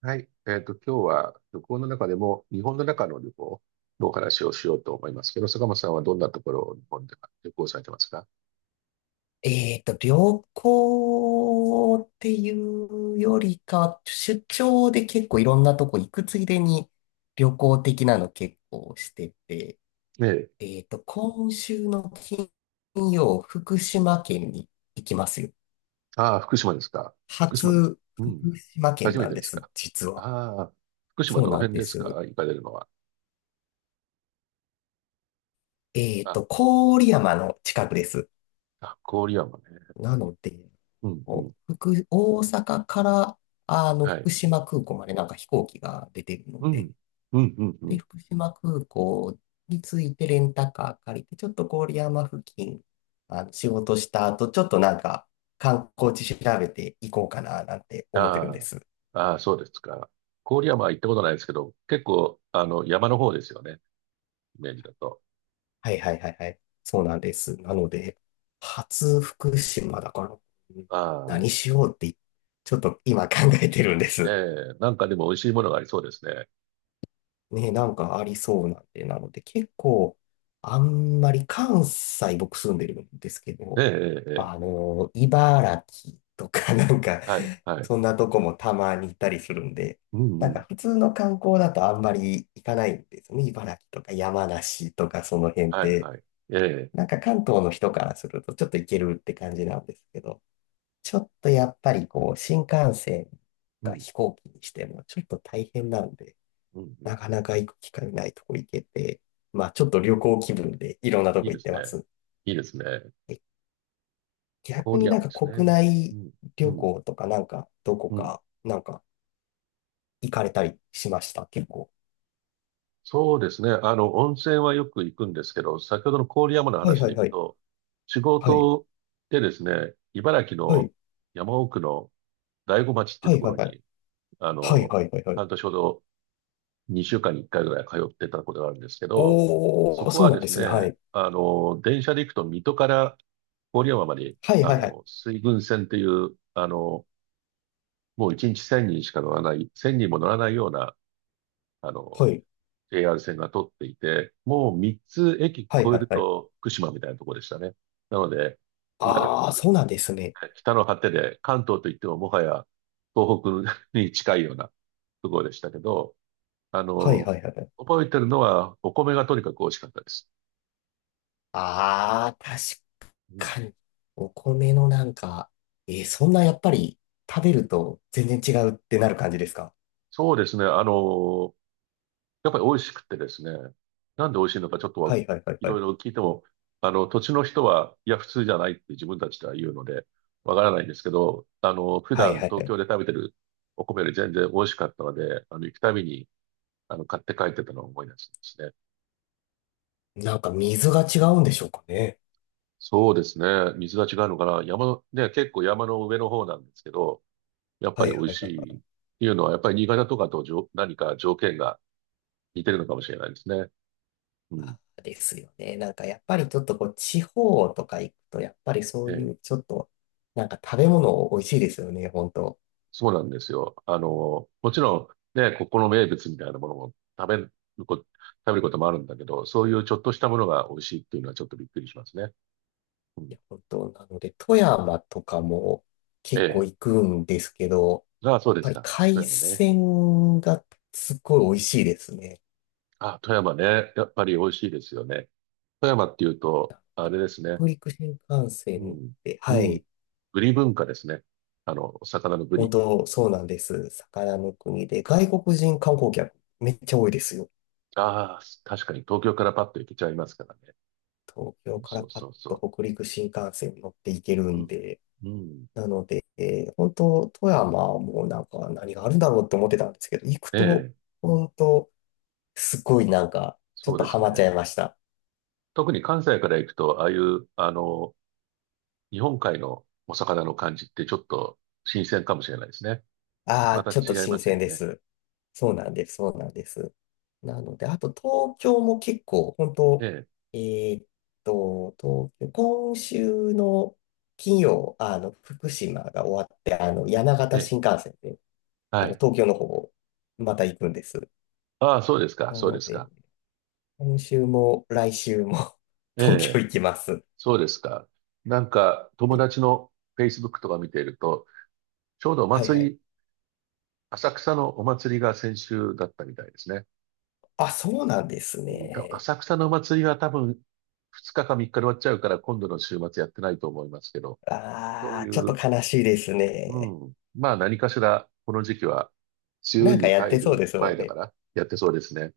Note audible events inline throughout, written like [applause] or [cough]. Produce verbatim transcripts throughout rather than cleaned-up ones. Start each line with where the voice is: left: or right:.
right: はい。えっと、今日は旅行の中でも、日本の中の旅行のお話をしようと思いますけど、坂本さんはどんなところを日本で旅行されてますか？
left: えっと、旅行っていうよりか、出張で結構いろんなとこ行くついでに旅行的なの結構してて、
right: ねえ。
left: えっと、今週の金曜、福島県に行きますよ。
right: ああ、福島ですか。福島、
left: 初、
right: うん、
left: 福島県
right: 初め
left: な
right: て
left: ん
right: で
left: で
right: す
left: す、
right: か。
left: 実は。
right: ああ、福島
left: そう
right: どの
left: なん
right: 辺
left: で
right: ですか
left: す。
right: 行かれるのは。
left: えっ
right: あ、
left: と、郡山の近くです。
right: あ、郡山ね。
left: なので、
right: うん、うん、
left: こう福、大阪から、あの、
right: は
left: 福
right: い。
left: 島空港までなんか飛行機が出てるの
right: うん、
left: で、
right: うん、うん、う
left: で、
right: ん。
left: 福島空港に着いてレンタカー借りて、ちょっと郡山付近、あの仕事した後、ちょっとなんか観光地調べていこうかななんて思ってるんで
right: あ
left: す。
right: あ、ああ、そうですか。郡山は行ったことないですけど、結構、あの、山の方ですよね。イメージだと。
left: はいはいはいはい。そうなんです。なので、初福島だから、うん、
right: あ
left: 何
right: あ、
left: しようって、ちょっと今考えてるんです。
right: ええ、なんかでも美味しいものがありそうですね。
left: ね、なんかありそうなんで、なので結構、あんまり関西僕住んでるんですけ
right: え
left: ど、
right: え、ええ、ええ、
left: あの、茨城とか [laughs] なんか、
right: はい、はい。
left: そんなとこもたまに行ったりするんで、
right: うん、
left: な
right: う
left: ん
right: ん。
left: か普通の観光だとあんまり行かないんですよね。茨城とか山梨とかその辺っ
right: はい、
left: て、
right: はい。ええ、
left: なんか関東の人からするとちょっと行けるって感じなんですけど、ちょっとやっぱりこう、新幹線
right: う
left: か
right: ん、
left: 飛行機にしてもちょっと大変なんで、
right: うん、うん。
left: なかなか行く機会ないとこ行けて、まあちょっと旅行気分でいろんなと
right: いい
left: こ
right: で
left: 行っ
right: す
left: てま
right: ね。
left: す。
right: いいですね。
left: 逆
right: 郡
left: になん
right: 山で
left: か
right: す
left: 国
right: ね。う
left: 内
right: ん、う
left: 旅
right: ん、
left: 行とかなんかどこ
right: うん。
left: かなんか行かれたりしました結構。
right: そうですね。あの、温泉はよく行くんですけど、先ほどの郡山の
left: はい
right: 話
left: は
right: で
left: い
right: いく
left: はい。
right: と、仕
left: はい。
right: 事でですね、茨城
left: は
right: の
left: い。
right: 山奥の大子町っていう
left: は
right: と
left: い
right: こ
left: は
right: ろ
left: いはい。
right: に、あ
left: はい
right: の、
left: はいはいはい。
right: 半年ほどにしゅうかんにいっかいぐらい通ってたことがあるんですけど、
left: お
right: そ
left: ー、
right: こ
left: そ
right: は
left: うなん
right: で
left: で
right: す
left: す
right: ね、
left: ね。はい。
right: あの、電車で行くと水戸から郡山まで、
left: はい
right: あ
left: はいはい。
right: の、水郡線っていう、あの、もういちにちせんにんしか乗らない、せんにんも乗らないような、あの、
left: はい。
right: エーアール 線が通っていて、もうみっつ駅越
left: はい
right: え
left: はい
right: る
left: はい。
right: と福島みたいなところでしたね。なので、茨城
left: あー、そうなんですね。
right: と北の果てで関東といってももはや東北に近いようなところでしたけど、あ
left: はい
right: の、
left: はいはいはい。
right: 覚えてるのは、お米がとにかく美味しかったです。
left: あー、
right: うん。
left: 確かに。お米のなんか、えーそんなやっぱり食べると全然違うってなる感じですか？
right: そうですね。あの、やっぱり美味しくてですね。なんで美味しいのかちょっと
left: は
right: は
left: いはいはい
right: い
left: は
right: ろ
left: い。
right: いろ聞いても、あの、土地の人は、いや、普通じゃないって自分たちでは言うので、わからないんですけど、あの、普
left: はい
right: 段
left: はいは
right: 東
left: い。
right: 京で食べてるお米より全然美味しかったので、あの、行くたびに、あの、買って帰ってたのを思い出すんですね。
left: なんか水が違うんでしょうかね。
right: そうですね。水が違うのかな。山の、ね、結構山の上の方なんですけど、やっぱ
left: は
right: り
left: い
right: 美味
left: はい
right: し
left: はいは
right: いっ
left: い。
right: ていうのは、やっぱり新潟とかとじょ何か条件が似てるのかもしれないですね。うん。
left: あー、ですよね。なんかやっぱりちょっとこう地方とか行くと、やっぱりそ
right: え
left: う
right: え、
left: いうちょっと、なんか食べ物美味しいですよね、本当。
right: そうなんですよ。あの、もちろんね、ここの名物みたいなものも食べるこ、食べることもあるんだけど、そういうちょっとしたものが美味しいっていうのはちょっとびっくりしますね。うん。
left: いや、本当。なので、富山とかも
right: え
left: 結構
right: え。
left: 行くんですけど、やっ
right: ああ、そうです
left: ぱり
right: か。富
left: 海
right: 山ね。
left: 鮮がすっごい美味しいですね。
right: あ、富山ね。やっぱり美味しいですよね。富山っていうと、あれですね。
left: 北陸新幹
right: う
left: 線っ
right: ん。
left: て、
right: う
left: は
right: ん。
left: い、
right: ブリ文化ですね。あの、お魚のブ
left: 本
right: リ。
left: 当そうなんです。魚の国で、外国人観光客めっちゃ多いですよ。
right: ああ、確かに東京からパッと行けちゃいますからね。
left: 東京か
right: そ
left: ら
right: う
left: パ
right: そ
left: ッ
right: うそ
left: と北陸新幹線に乗っていける
right: う。う
left: ん
right: ん。
left: で、
right: うん。
left: なので、えー本当、富山もなんか何があるんだろうって思ってたんですけど、行く
right: え
left: と、
right: え、
left: 本当、すごいなんか、ちょっ
right: そう
left: と
right: で
left: ハ
right: す
left: マ
right: ね。
left: っちゃいました。
right: 特に関西から行くと、ああいう、あの、日本海のお魚の感じってちょっと新鮮かもしれないですね。
left: あ
right: ま
left: あ、
right: た
left: ちょっと
right: 違いま
left: 新
right: すよ
left: 鮮で
right: ね。
left: す。そうなんです、そうなんです。なので、あと東京も結構、本
right: え
left: 当、
right: え、
left: えーっと、東京、今週の金曜、あの、福島が終わって、あの、山
right: え
left: 形
right: え、
left: 新幹線で、
right: は
left: あの、
right: い。
left: 東京の方、また行くんです。
right: ああ、そうですか、
left: な
right: そう
left: の
right: です
left: で、
right: か。
left: 今週も来週も [laughs]
right: え
left: 東京
right: え、
left: 行きますっ
right: そうですか。なんか、友
left: て。
right: 達の Facebook とか見ていると、ちょうどお
left: はいは
right: 祭
left: い。
right: り、浅草のお祭りが先週だったみたいですね。
left: あ、そうなんです
right: うん、多分
left: ね。
right: 浅草のお祭りは多分ふつかかみっかで終わっちゃうから今度の週末やってないと思いますけど、そう
left: ああ、
right: い
left: ちょっと
right: う、
left: 悲しいです
right: う
left: ね。
right: ん、まあ何かしらこの時期は梅
left: な
right: 雨
left: んか
right: に
left: やっ
right: 入
left: てそう
right: る
left: ですも
right: 前
left: ん
right: だか
left: ね。
right: らやってそうですね。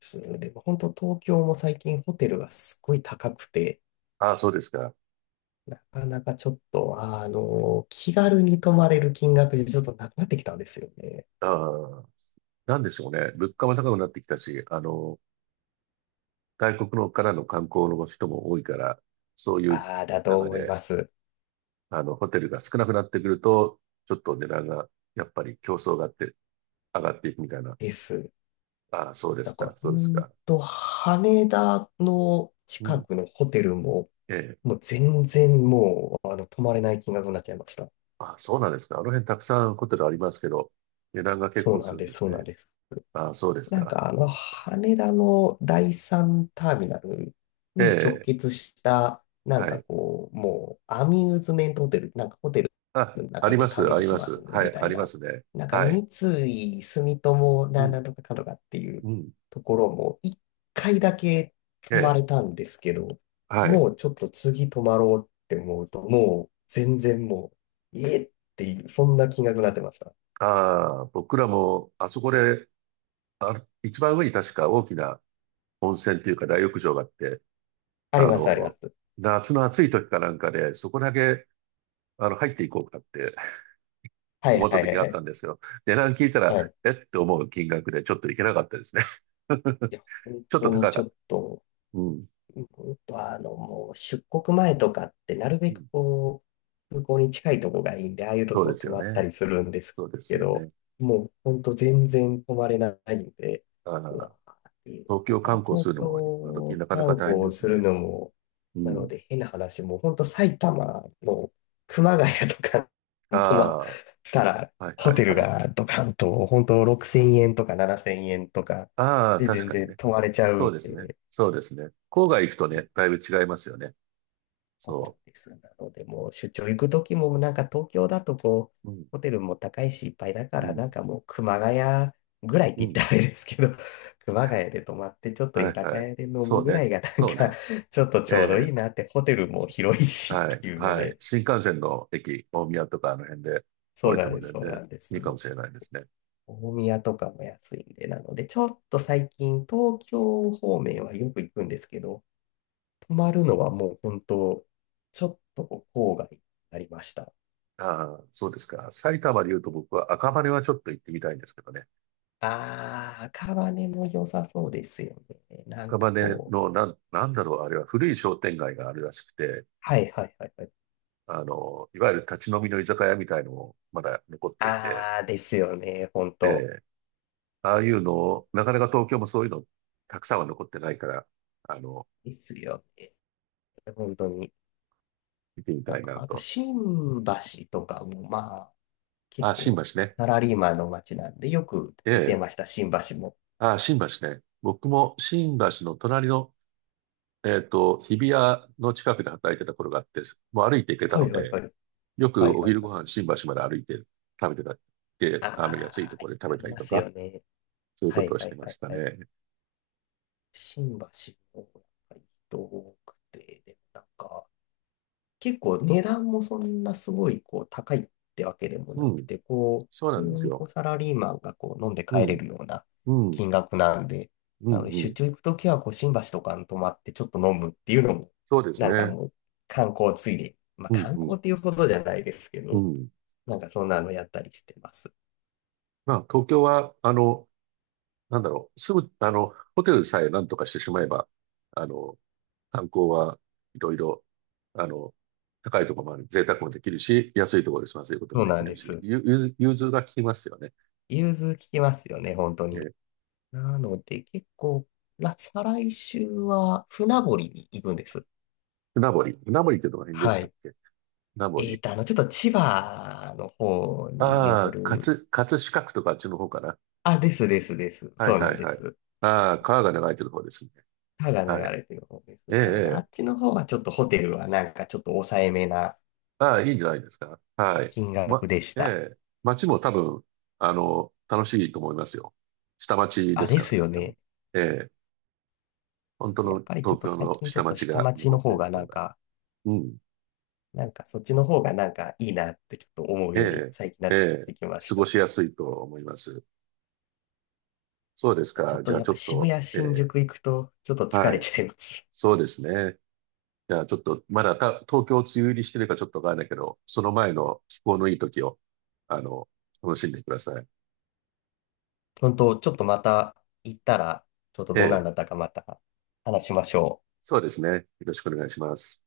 left: すでも本当東京も最近ホテルがすっごい高くて、
right: ああ、そうですか。
left: なかなかちょっと、あの、気軽に泊まれる金額でちょっとなくなってきたんですよね。
right: ああ、なんでしょうね。物価も高くなってきたし、あの、外国のからの観光の人も多いから、そういう
left: ああ、だと
right: 中
left: 思い
right: で、
left: ます。
right: あの、ホテルが少なくなってくると、ちょっと値段が、やっぱり競争があって、上がっていくみたいな。
left: です。
right: ああ、そうです
left: だから、
right: か、
left: ほ
right: そうです
left: ん
right: か。
left: と、羽田の
right: う
left: 近
right: ん。
left: くのホテルも、
right: ええ。
left: もう全然もう、あの、泊まれない金額になっちゃいました。
right: あ、そうなんですか。あの辺たくさんホテルありますけど、値段が結
left: そう
right: 構す
left: なん
right: るん
left: で
right: で
left: す、
right: す
left: そうな
right: ね。
left: んです。
right: あ、そうです
left: なん
right: か。
left: かあ
right: そ
left: の、
right: うですか。
left: 羽田の第三ターミナル
right: え
left: に直
right: え、
left: 結した、なん
right: は
left: か
right: い。
left: こう、もうアミューズメントホテル、なんかホテル
right: あ、
left: の
right: あり
left: 中で
right: ま
left: 完
right: す、あ
left: 結
right: り
left: し
right: ま
left: ます
right: す。は
left: み
right: い、
left: た
right: あ
left: い
right: りま
left: な、
right: すね。
left: なんか
right: はい。
left: 三井住友
right: う
left: なん
right: ん、
left: なんとかかとかっていう
right: うん。
left: ところも一回だけ
right: え
left: 泊まれ
right: え、
left: たんですけど、
right: はい。
left: もうちょっと次泊まろうって思うと、もう全然もう、えっていう、そんな金額になってました。
right: ああ、僕らも、あそこで、あ、一番上に確か大きな温泉というか大浴場があって、
left: あり
right: あ
left: ます、ありま
right: の、
left: す。
right: 夏の暑い時かなんかで、そこだけ、あの、入っていこうかって
left: はい
right: 思った
left: はい
right: 時
left: はい
right: があ
left: は
right: った
left: い。
right: んですよ。値段聞いた
left: は
right: ら、
left: い、
right: えって思う金額でちょっといけなかったですね。[laughs]
left: いや、本
right: ちょっと
left: 当
right: 高
left: にち
right: かっ
left: ょ
right: た。
left: っと
right: うん。
left: うんと、あの、もう出国前とかって、なる
right: う
left: べく
right: ん、
left: こう、空港に近いとこがいいんで、ああいうと
right: そうで
left: こ
right: す
left: 泊
right: よ
left: まった
right: ね。
left: りするんです
right: そうです
left: け
right: よ
left: ど、
right: ね。
left: もうほんと全然泊まれないんで、
right: あ
left: うわ
right: あ、
left: ーっていう。
right: 東
left: だ
right: 京
left: か
right: 観
left: ら
right: 光す
left: 東
right: るのも今時
left: 京
right: なかなか
left: 観
right: 大変で
left: 光
right: す
left: する
right: ね。
left: のも、
right: う
left: なの
right: ん。
left: で変な話、もうほんと埼玉の熊谷とか
right: あ
left: 泊まったら、
right: あ、はい
left: ホ
right: は
left: テ
right: い
left: ル
right: はい。
left: がドカンと、ほんとろくせんえんとかななせんえんとか
right: ああ、
left: で
right: 確
left: 全
right: かに
left: 然
right: ね。
left: 泊まれちゃう
right: そ
left: っ
right: うですね。
left: て。
right: そうですね。郊外行くとね、だいぶ違いますよね。
left: そうなん
right: そ
left: です。なので、もう出張行くときも、なんか東京だとこう、
right: う。うん、
left: ホテルも高いしいっぱいだか
right: う
left: ら、なん
right: ん、
left: かもう熊谷ぐらいっ
right: う
left: て言った
right: ん。
left: らあれですけど、[laughs] 熊谷で泊まってちょっと
right: は
left: 居
right: い
left: 酒
right: はい。
left: 屋で飲
right: そ
left: む
right: う
left: ぐら
right: ね。
left: いがなん
right: そう
left: か
right: ね。
left: [laughs] ちょっと
right: え
left: ちょうどいいな
right: え、
left: って、ホテルも広いし
right: は
left: っ
right: い、
left: ていうの
right: はい。
left: で、
right: 新幹線の駅、大宮とかあの辺で降
left: そう
right: りて
left: なん
right: も
left: です、
right: 全
left: そうな
right: 然
left: んです。
right: いいかもしれないですね。
left: 大宮とかも安いんで、なので、ちょっと最近東京方面はよく行くんですけど、泊まるのはもう本当、ちょっとこう郊外になりました。
right: ああ、そうですか。埼玉で言うと僕は赤羽はちょっと行ってみたいんですけどね。
left: ああ、赤羽も良さそうですよね。なん
right: 赤
left: か
right: 羽
left: こう、
right: のなん、なんだろう、あれは古い商店街があるらしくて、
left: はいはいはいはい。
right: あの、いわゆる立ち飲みの居酒屋みたいのもまだ残っていて、
left: ああ、ですよね、本
right: え
left: 当、
right: え、ああいうのを、なかなか東京もそういうのたくさんは残ってないから、あの、
left: ですよね、本当に。
right: 見てみ
left: だ
right: たい
left: か
right: な
left: ら、あと、
right: と。
left: 新橋とかも、まあ、結
right: ああ、新橋
left: 構、
right: ね。
left: サラリーマンの街なんで、よく
right: え
left: 行って
right: え、
left: ました、新橋も。
right: ああ、新橋ね。僕も新橋の隣のえっと、日比谷の近くで働いてた頃があって、もう歩いて行けた
left: は
right: の
left: いはい
right: で、
left: はい。
right: よ
left: は
right: く
left: い
right: お
left: はい
right: 昼
left: は
right: ご
left: い。
right: 飯新橋まで歩いて食べてたって、あの、安い
left: あ
right: と
left: あ、
right: ころで食
left: あ
right: べ
left: り
right: たり
left: ま
right: と
left: す
right: か、
left: よね。
right: そういう
left: は
right: こと
left: い
right: をし
left: は
right: て
left: い
right: ま
left: は
right: し
left: い
right: た
left: はい。
right: ね。
left: 新橋も、やっぱり人多くて、で、なんか、結構値段もそんなすごいこう高いってわけでもな
right: う
left: く
right: ん、
left: て、こう、
right: そう
left: 普通
right: なんです
left: にこ
right: よ。
left: うサラリーマンがこう飲んで
right: う
left: 帰れ
right: ん、
left: るような
right: うん、
left: 金額なんで、
right: う
left: な
right: ん、
left: ので
right: う
left: 出
right: ん。
left: 張行くときはこう新橋とかに泊まってちょっと飲むっていうのも、
right: そうです
left: なんか
right: ね。
left: もう観光ついで、まあ
right: うん、
left: 観
right: うん、
left: 光っていうほどじゃないですけ
right: う
left: ど、
right: ん。
left: なんかそんなのやったりしてます。
right: まあ、東京は、あの、なんだろう、すぐ、あの、ホテルさえなんとかしてしまえば、あの、観光はいろいろ、あの、高いところもある、贅沢もできるし、安いところで済ませることも
left: そう
right: でき
left: なん
right: る
left: で
right: し、
left: す。
right: ゆ融通融通が効きますよね。
left: 融通聞きますよね、本当
right: え
left: に。
right: ー、
left: なので結構、ら再来週は船堀に行くんです。
right: 船堀。船堀ってどの辺でし
left: は
right: たっ
left: い。
right: け？船
left: え
right: 堀。
left: ーと、あの、ちょっと千葉の方によ
right: ああ、
left: る。
right: 葛、葛飾区とかあっちの方かな。
left: あ、ですですです。
right: は
left: そ
right: い
left: うな
right: は
left: ん
right: い
left: で
right: はい。
left: す。
right: ああ、
left: あ
right: 川
left: の
right: が流れてる方ですね。
left: 川
right: は
left: が
right: い。
left: 流れてる方で
right: え
left: す。
right: え、
left: なので、あ
right: ええ。
left: っちの方はちょっとホテルはなんかちょっと抑えめな
right: ああ、いいんじゃないですか。はい。
left: 金額
right: ま、
left: でし
right: え
left: た。
right: え、街も多分、あの、楽しいと思いますよ。下町で
left: あ、
right: す
left: で
right: から
left: す
right: ね、
left: よ
right: 多分。
left: ね。
right: ええ。本当
left: や
right: の
left: っぱりちょっ
right: 東
left: と
right: 京
left: 最
right: の
left: 近ち
right: 下
left: ょっと
right: 町
left: 下
right: が
left: 町
right: 残
left: の
right: ってい
left: 方
right: ると
left: が
right: こ
left: な
right: ろ
left: ん
right: が。
left: か、
right: うん。
left: なんかそっちの方がなんかいいなってちょっと思う
right: え
left: ように最近な
right: え、え
left: っ
right: え、
left: てきま
right: 過
left: し
right: ご
left: た。
right: しやすいと思います。そうです
left: ちょっ
right: か。じ
left: と
right: ゃあ
left: やっ
right: ちょ
left: ぱ
right: っ
left: 渋
right: と、
left: 谷、
right: え
left: 新
right: え、
left: 宿行くとちょっと疲
right: は
left: れ
right: い。
left: ちゃいます。
right: そうですね。じゃあちょっと、まだた東京梅雨入りしてるかちょっとわからないけど、その前の気候のいい時を、あの、楽しんでください。
left: 本当、ちょっとまた行ったら、ちょっと
right: え
left: どんなん
right: え、
left: だったかまた話しましょう。
right: そうですね。よろしくお願いします。